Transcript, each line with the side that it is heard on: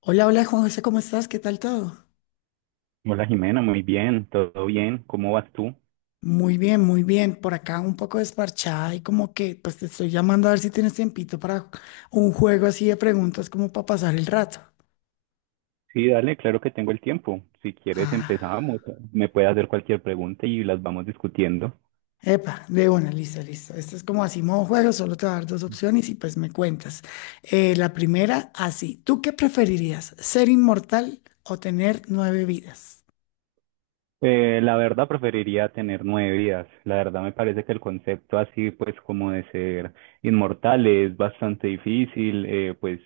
left: Hola, hola Juan José, ¿cómo estás? ¿Qué tal todo?
right: Hola Jimena, muy bien, todo bien, ¿cómo vas tú?
left: Muy bien, muy bien. Por acá un poco desparchada y como que pues te estoy llamando a ver si tienes tiempito para un juego así de preguntas como para pasar el rato.
right: Sí, dale, claro que tengo el tiempo. Si quieres
left: Ah,
right: empezamos, me puedes hacer cualquier pregunta y las vamos discutiendo.
left: epa, de una, listo, listo. Esto es como así modo juego, solo te voy a dar dos opciones y pues me cuentas. La primera, así. ¿Tú qué preferirías? ¿Ser inmortal o tener nueve vidas?
right: La verdad preferiría tener nueve vidas. La verdad me parece que el concepto así, pues como de ser inmortal es bastante difícil, pues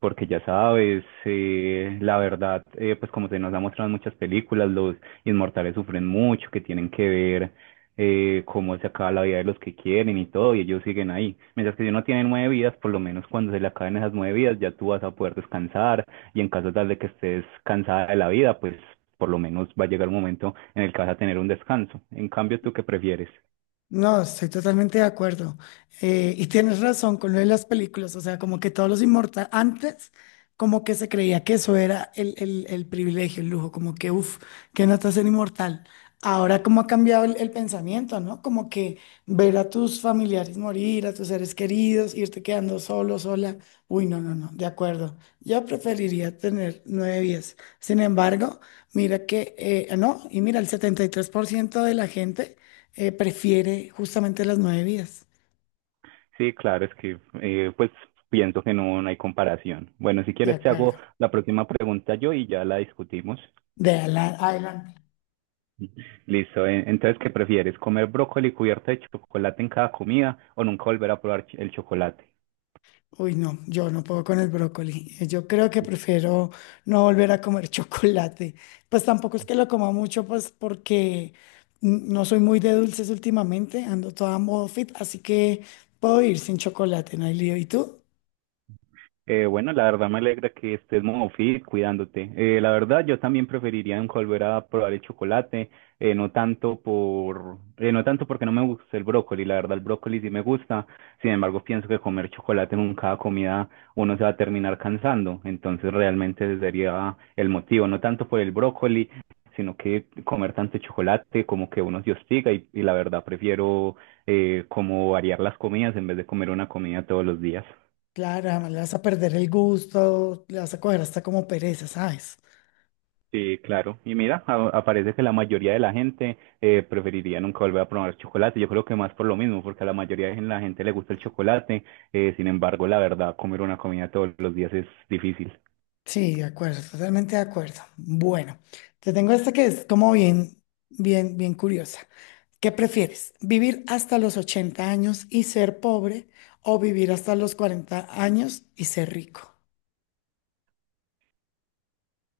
right: porque ya sabes, la verdad, pues como se nos ha mostrado en muchas películas, los inmortales sufren mucho, que tienen que ver cómo se acaba la vida de los que quieren y todo, y ellos siguen ahí. Mientras que si uno tiene nueve vidas, por lo menos cuando se le acaben esas nueve vidas, ya tú vas a poder descansar y en caso tal de que estés cansada de la vida, pues por lo menos va a llegar un momento en el que vas a tener un descanso. En cambio, ¿tú qué prefieres?
left: No, estoy totalmente de acuerdo. Y tienes razón con lo de las películas, o sea, como que todos los inmortales, antes como que se creía que eso era el privilegio, el lujo, como que, uff, qué nota ser inmortal. Ahora como ha cambiado el pensamiento, ¿no? Como que ver a tus familiares morir, a tus seres queridos, irte quedando solo, sola. Uy, no, no, no, de acuerdo. Yo preferiría tener nueve vidas. Sin embargo, mira que, no, y mira, el 73% de la gente prefiere justamente las nueve vidas.
right: Sí, claro, es que pues pienso que no, no hay comparación. Bueno, si
left: De
right: quieres te
left: acuerdo.
right: hago la próxima pregunta yo y ya la discutimos.
left: Adelante.
right: Listo, entonces, ¿qué prefieres? ¿Comer brócoli cubierto de chocolate en cada comida o nunca volver a probar el chocolate?
left: Uy, no, yo no puedo con el brócoli. Yo creo que prefiero no volver a comer chocolate. Pues tampoco es que lo coma mucho, pues porque no soy muy de dulces últimamente, ando toda modo fit, así que puedo ir sin chocolate, no hay lío. ¿Y tú?
right: Bueno, la verdad me alegra que estés muy fit cuidándote. La verdad, yo también preferiría en volver a probar el chocolate, no tanto por, no tanto porque no me gusta el brócoli. La verdad, el brócoli sí me gusta. Sin embargo, pienso que comer chocolate en cada comida uno se va a terminar cansando. Entonces, realmente ese sería el motivo, no tanto por el brócoli, sino que comer tanto chocolate como que uno se hostiga y la verdad prefiero como variar las comidas en vez de comer una comida todos los días.
left: Claro, además le vas a perder el gusto, le vas a coger hasta como pereza, ¿sabes?
right: Sí, claro. Y mira, aparece que la mayoría de la gente preferiría nunca volver a probar chocolate. Yo creo que más por lo mismo, porque a la mayoría de la gente le gusta el chocolate. Sin embargo, la verdad, comer una comida todos los días es difícil.
left: Sí, de acuerdo, totalmente de acuerdo. Bueno, te tengo esta que es como bien, bien, bien curiosa. ¿Qué prefieres? ¿Vivir hasta los 80 años y ser pobre o vivir hasta los 40 años y ser rico?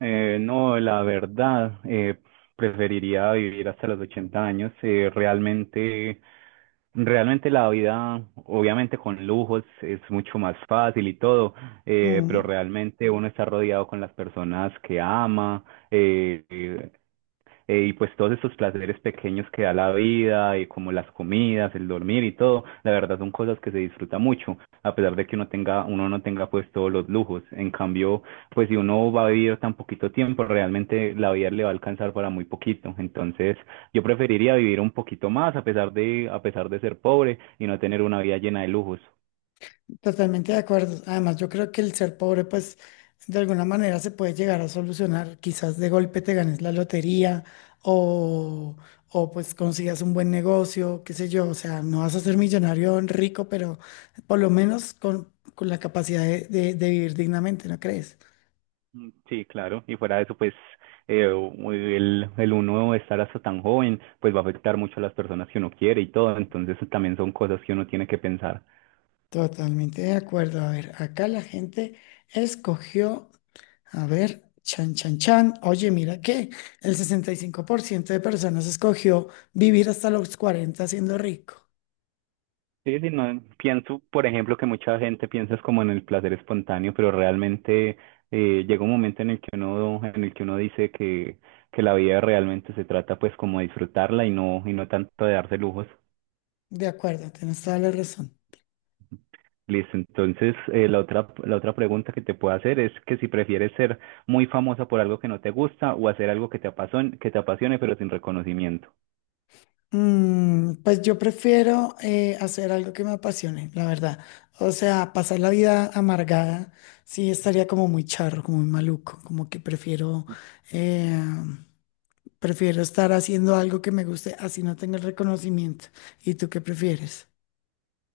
right: No, la verdad, preferiría vivir hasta los 80 años. Realmente, realmente la vida, obviamente con lujos, es mucho más fácil y todo, pero realmente uno está rodeado con las personas que ama. Eh, eh, y pues todos estos placeres pequeños que da la vida, y como las comidas, el dormir y todo, la verdad son cosas que se disfruta mucho, a pesar de que uno tenga, uno no tenga pues todos los lujos. En cambio, pues si uno va a vivir tan poquito tiempo, realmente la vida le va a alcanzar para muy poquito. Entonces, yo preferiría vivir un poquito más a pesar de ser pobre y no tener una vida llena de lujos.
left: Totalmente de acuerdo. Además, yo creo que el ser pobre, pues, de alguna manera se puede llegar a solucionar. Quizás de golpe te ganes la lotería o, o pues consigas un buen negocio, qué sé yo. O sea, no vas a ser millonario rico, pero por lo menos con la capacidad de vivir dignamente, ¿no crees?
right: Mm, sí, claro, y fuera de eso, pues el uno estar hasta tan joven, pues va a afectar mucho a las personas que uno quiere y todo, entonces también son cosas que uno tiene que pensar.
left: Totalmente de acuerdo. A ver, acá la gente escogió, a ver, chan, chan, chan. Oye, mira que el 65% de personas escogió vivir hasta los 40 siendo rico.
right: Sí, sí, no, pienso, por ejemplo, que mucha gente piensa es como en el placer espontáneo, pero realmente llega un momento en el que uno, en el que uno dice que la vida realmente se trata pues como de disfrutarla y no tanto de darse lujos.
left: De acuerdo, tienes toda la razón.
right: Listo, entonces la otra pregunta que te puedo hacer es que si prefieres ser muy famosa por algo que no te gusta o hacer algo que te apasione pero sin reconocimiento.
left: Pues yo prefiero hacer algo que me apasione, la verdad. O sea, pasar la vida amargada, sí estaría como muy charro, como muy maluco, como que eh, Prefiero estar haciendo algo que me guste, así no tenga el reconocimiento. ¿Y tú qué prefieres?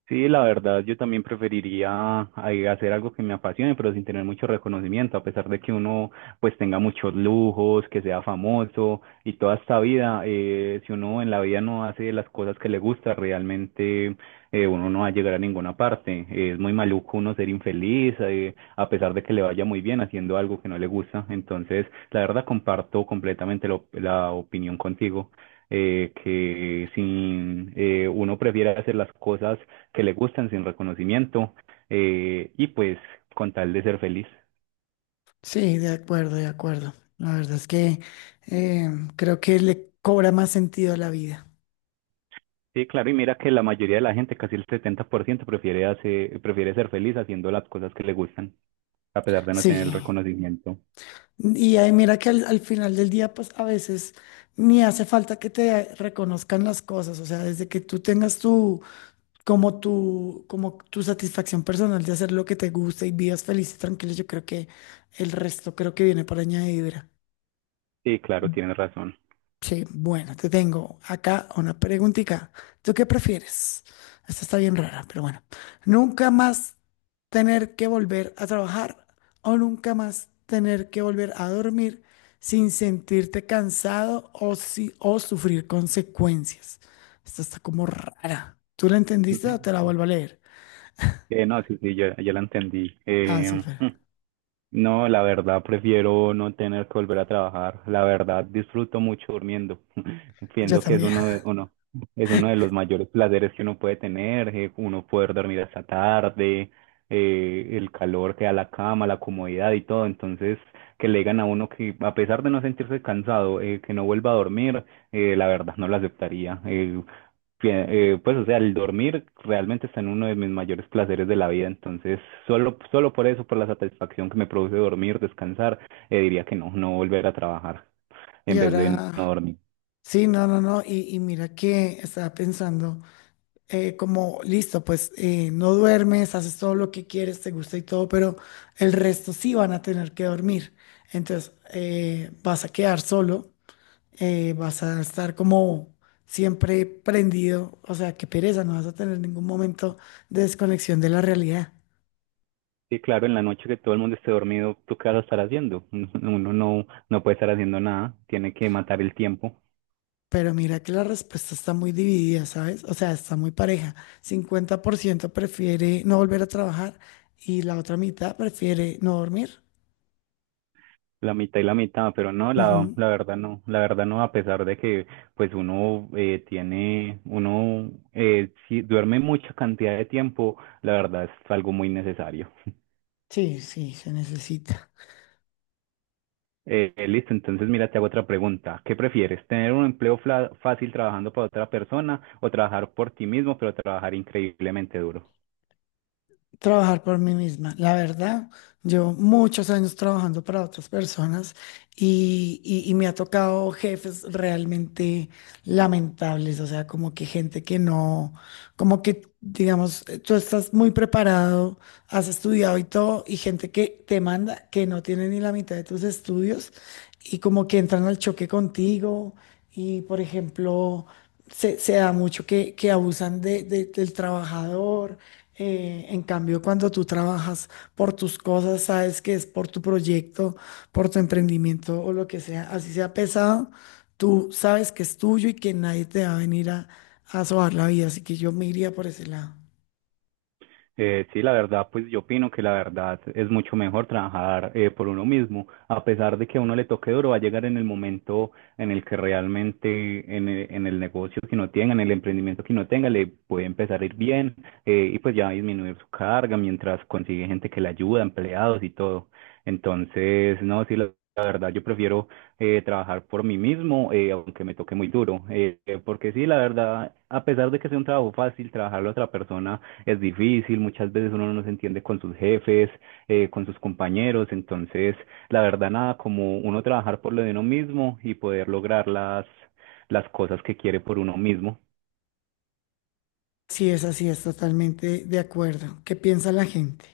right: Sí, la verdad, yo también preferiría ay, hacer algo que me apasione, pero sin tener mucho reconocimiento, a pesar de que uno pues tenga muchos lujos, que sea famoso y toda esta vida, si uno en la vida no hace las cosas que le gusta, realmente uno no va a llegar a ninguna parte. Es muy maluco uno ser infeliz, a pesar de que le vaya muy bien haciendo algo que no le gusta. Entonces, la verdad, comparto completamente la la opinión contigo. Que si uno prefiere hacer las cosas que le gustan sin reconocimiento y pues con tal de ser feliz.
left: Sí, de acuerdo, de acuerdo. La verdad es que eh, creo que le cobra más sentido a la vida.
right: Sí, claro, y mira que la mayoría de la gente, casi el 70%, prefiere, prefiere ser feliz haciendo las cosas que le gustan, a pesar de no tener
left: Sí.
right: el reconocimiento.
left: Y ahí mira que al final del día, pues a veces ni hace falta que te reconozcan las cosas. O sea, desde que tú tengas tu satisfacción personal de hacer lo que te gusta y vivas feliz y tranquilo, yo creo que el resto creo que viene por añadidura.
right: Sí, claro, tienes razón.
left: Sí, bueno, te tengo acá una preguntita. ¿Tú qué prefieres? Esta está bien rara, pero bueno. ¿Nunca más tener que volver a trabajar o nunca más tener que volver a dormir sin sentirte cansado o, si, o sufrir consecuencias? Esta está como rara. ¿Tú la entendiste o te la vuelvo a leer?
right: No, sí, sí, ya, ya la entendí.
left: Ah, súper.
right: No, la verdad prefiero no tener que volver a trabajar. La verdad disfruto mucho durmiendo.
left: Yo
right: Pienso que es
left: también.
right: uno de, uno, es uno de los mayores placeres que uno puede tener, uno poder dormir hasta tarde, el calor que da la cama, la comodidad y todo. Entonces, que le digan a uno que a pesar de no sentirse cansado, que no vuelva a dormir, la verdad no lo aceptaría. Pues, o sea, el dormir realmente está en uno de mis mayores placeres de la vida, entonces solo, solo por eso, por la satisfacción que me produce dormir, descansar, diría que no, no volver a trabajar
left: Y
right: en vez de no
left: ahora,
right: dormir.
left: sí, no, no, no. Y mira que estaba pensando. Como listo, pues no duermes, haces todo lo que quieres, te gusta y todo, pero el resto sí van a tener que dormir. Entonces vas a quedar solo, vas a estar como siempre prendido, o sea, qué pereza, no vas a tener ningún momento de desconexión de la realidad.
right: Sí, claro, en la noche que todo el mundo esté dormido, ¿tú qué vas a estar haciendo? Uno no, no puede estar haciendo nada, tiene que matar el tiempo.
left: Pero mira que la respuesta está muy dividida, ¿sabes? O sea, está muy pareja. 50% prefiere no volver a trabajar y la otra mitad prefiere no dormir.
right: La mitad y la mitad, pero no, la,
left: Ujú.
right: la verdad no, a pesar de que pues uno si duerme mucha cantidad de tiempo, la verdad es algo muy necesario.
left: Sí, sí, se necesita
right: Listo, entonces mira, te hago otra pregunta. ¿Qué prefieres, tener un empleo fácil trabajando para otra persona o trabajar por ti mismo, pero trabajar increíblemente duro?
left: trabajar por mí misma. La verdad, llevo muchos años trabajando para otras personas y me ha tocado jefes realmente lamentables, o sea, como que gente que no, como que, digamos, tú estás muy preparado, has estudiado y todo, y gente que te manda que no tiene ni la mitad de tus estudios y como que entran al choque contigo y, por ejemplo, se da mucho que abusan del trabajador. En cambio, cuando tú trabajas por tus cosas, sabes que es por tu proyecto, por tu emprendimiento o lo que sea, así sea pesado, tú sabes que es tuyo y que nadie te va a venir a sobar la vida, así que yo me iría por ese lado.
right: Sí, la verdad, pues yo opino que la verdad es mucho mejor trabajar por uno mismo, a pesar de que a uno le toque duro, va a llegar en el momento en el que realmente en el negocio que uno tenga, en el emprendimiento que uno tenga, le puede empezar a ir bien y pues ya va a disminuir su carga mientras consigue gente que le ayuda, empleados y todo. Entonces, no, sí, la verdad, yo prefiero trabajar por mí mismo, aunque me toque muy duro, porque sí, la verdad, a pesar de que sea un trabajo fácil, trabajarle a otra persona es difícil, muchas veces uno no se entiende con sus jefes, con sus compañeros, entonces la verdad nada como uno trabajar por lo de uno mismo y poder lograr las cosas que quiere por uno mismo.
left: Sí, es así, es totalmente de acuerdo. ¿Qué piensa la gente?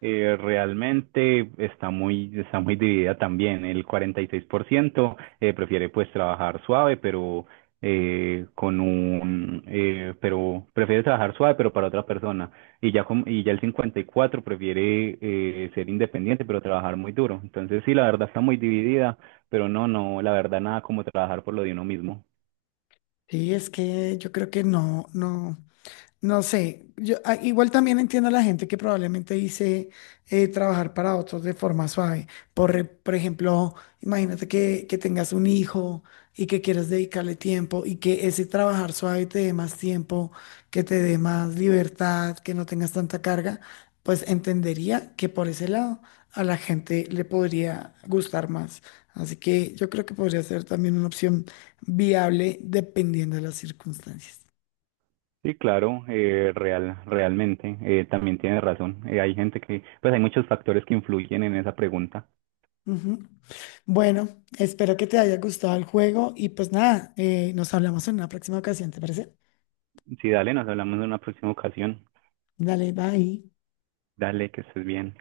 right: Realmente está muy dividida también. El 46% prefiere pues trabajar suave, pero pero prefiere trabajar suave, pero para otra persona. Y ya, y ya el 54 prefiere ser independiente, pero trabajar muy duro. Entonces sí, la verdad está muy dividida, pero no, no, la verdad nada como trabajar por lo de uno mismo.
left: Sí, es que yo creo que no, no. No sé, yo igual también entiendo a la gente que probablemente dice trabajar para otros de forma suave. Por ejemplo, imagínate que tengas un hijo y que quieras dedicarle tiempo y que ese trabajar suave te dé más tiempo, que te dé más libertad, que no tengas tanta carga, pues entendería que por ese lado a la gente le podría gustar más. Así que yo creo que podría ser también una opción viable dependiendo de las circunstancias.
right: Sí, claro, real, realmente, también tiene razón. Hay gente que, pues hay muchos factores que influyen en esa pregunta.
left: Bueno, espero que te haya gustado el juego y pues nada, nos hablamos en una próxima ocasión, ¿te parece?
right: Sí, dale, nos hablamos en una próxima ocasión.
left: Dale, bye.
right: Dale, que estés bien.